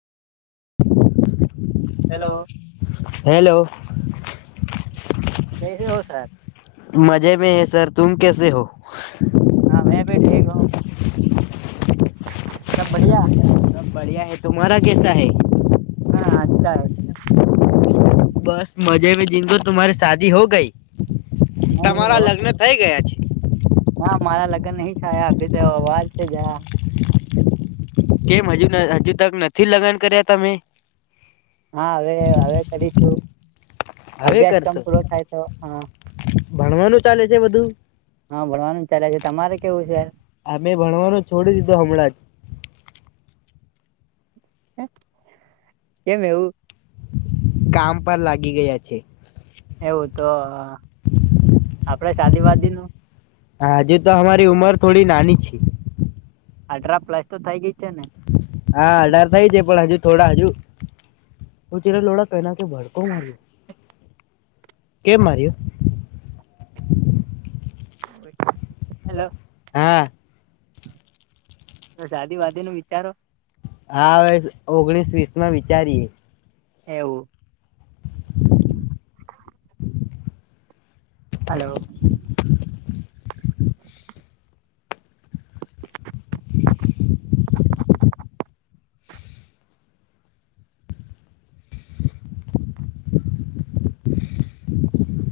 Hello hello. કેસે હો સાહબ. મજે મે હૈ સર તુમ કેસે હો. હા મેં ભી ઠીક હું. સબ બડિયા. બડિયા હૈ તુા કેસા હૈ. હા સારુ. બસ મજે મે જિંદગો તમાુરી શાદી હો ગઈ તમારા લગ્ન થઇ ગયા છે. ના મારા લગ્ન નહીં સાયા અભી તો અવાજ છે જયા. કેમ હજુ હજુ તક નથી લગન કર્યા તમે. હા હવે હવે કરીશું. હવે અભ્યાસ કમ કરશો પૂરો થાય તો હા ભણવાનું ચાલે છે બધું. હા ભણવાનું જ ચાલે છે તમારે કેવું છે. અમે ભણવાનો છોડી દીધો હમણાં જ. હમ્મ. કામ પર લાગી ગયા છે. એવું તો આપડે શાદીવાદી નું હા હજે તો હમારી ઉમર થોડી નાની છી. અલ્ટ્રા પ્લસ તો થઈ ગયું ગઈ છે ને. હા ડર થઇ જાય પણ હજુ થોડા હજુ હું ચ લોડા એના કે ભડકો મારીયું કેમ માર્યું [inaudible] હલો હા સાાદી વાદી નું વિચારો હાવે ઓગણીસ વીસ માં વિચારીએ એવું હલો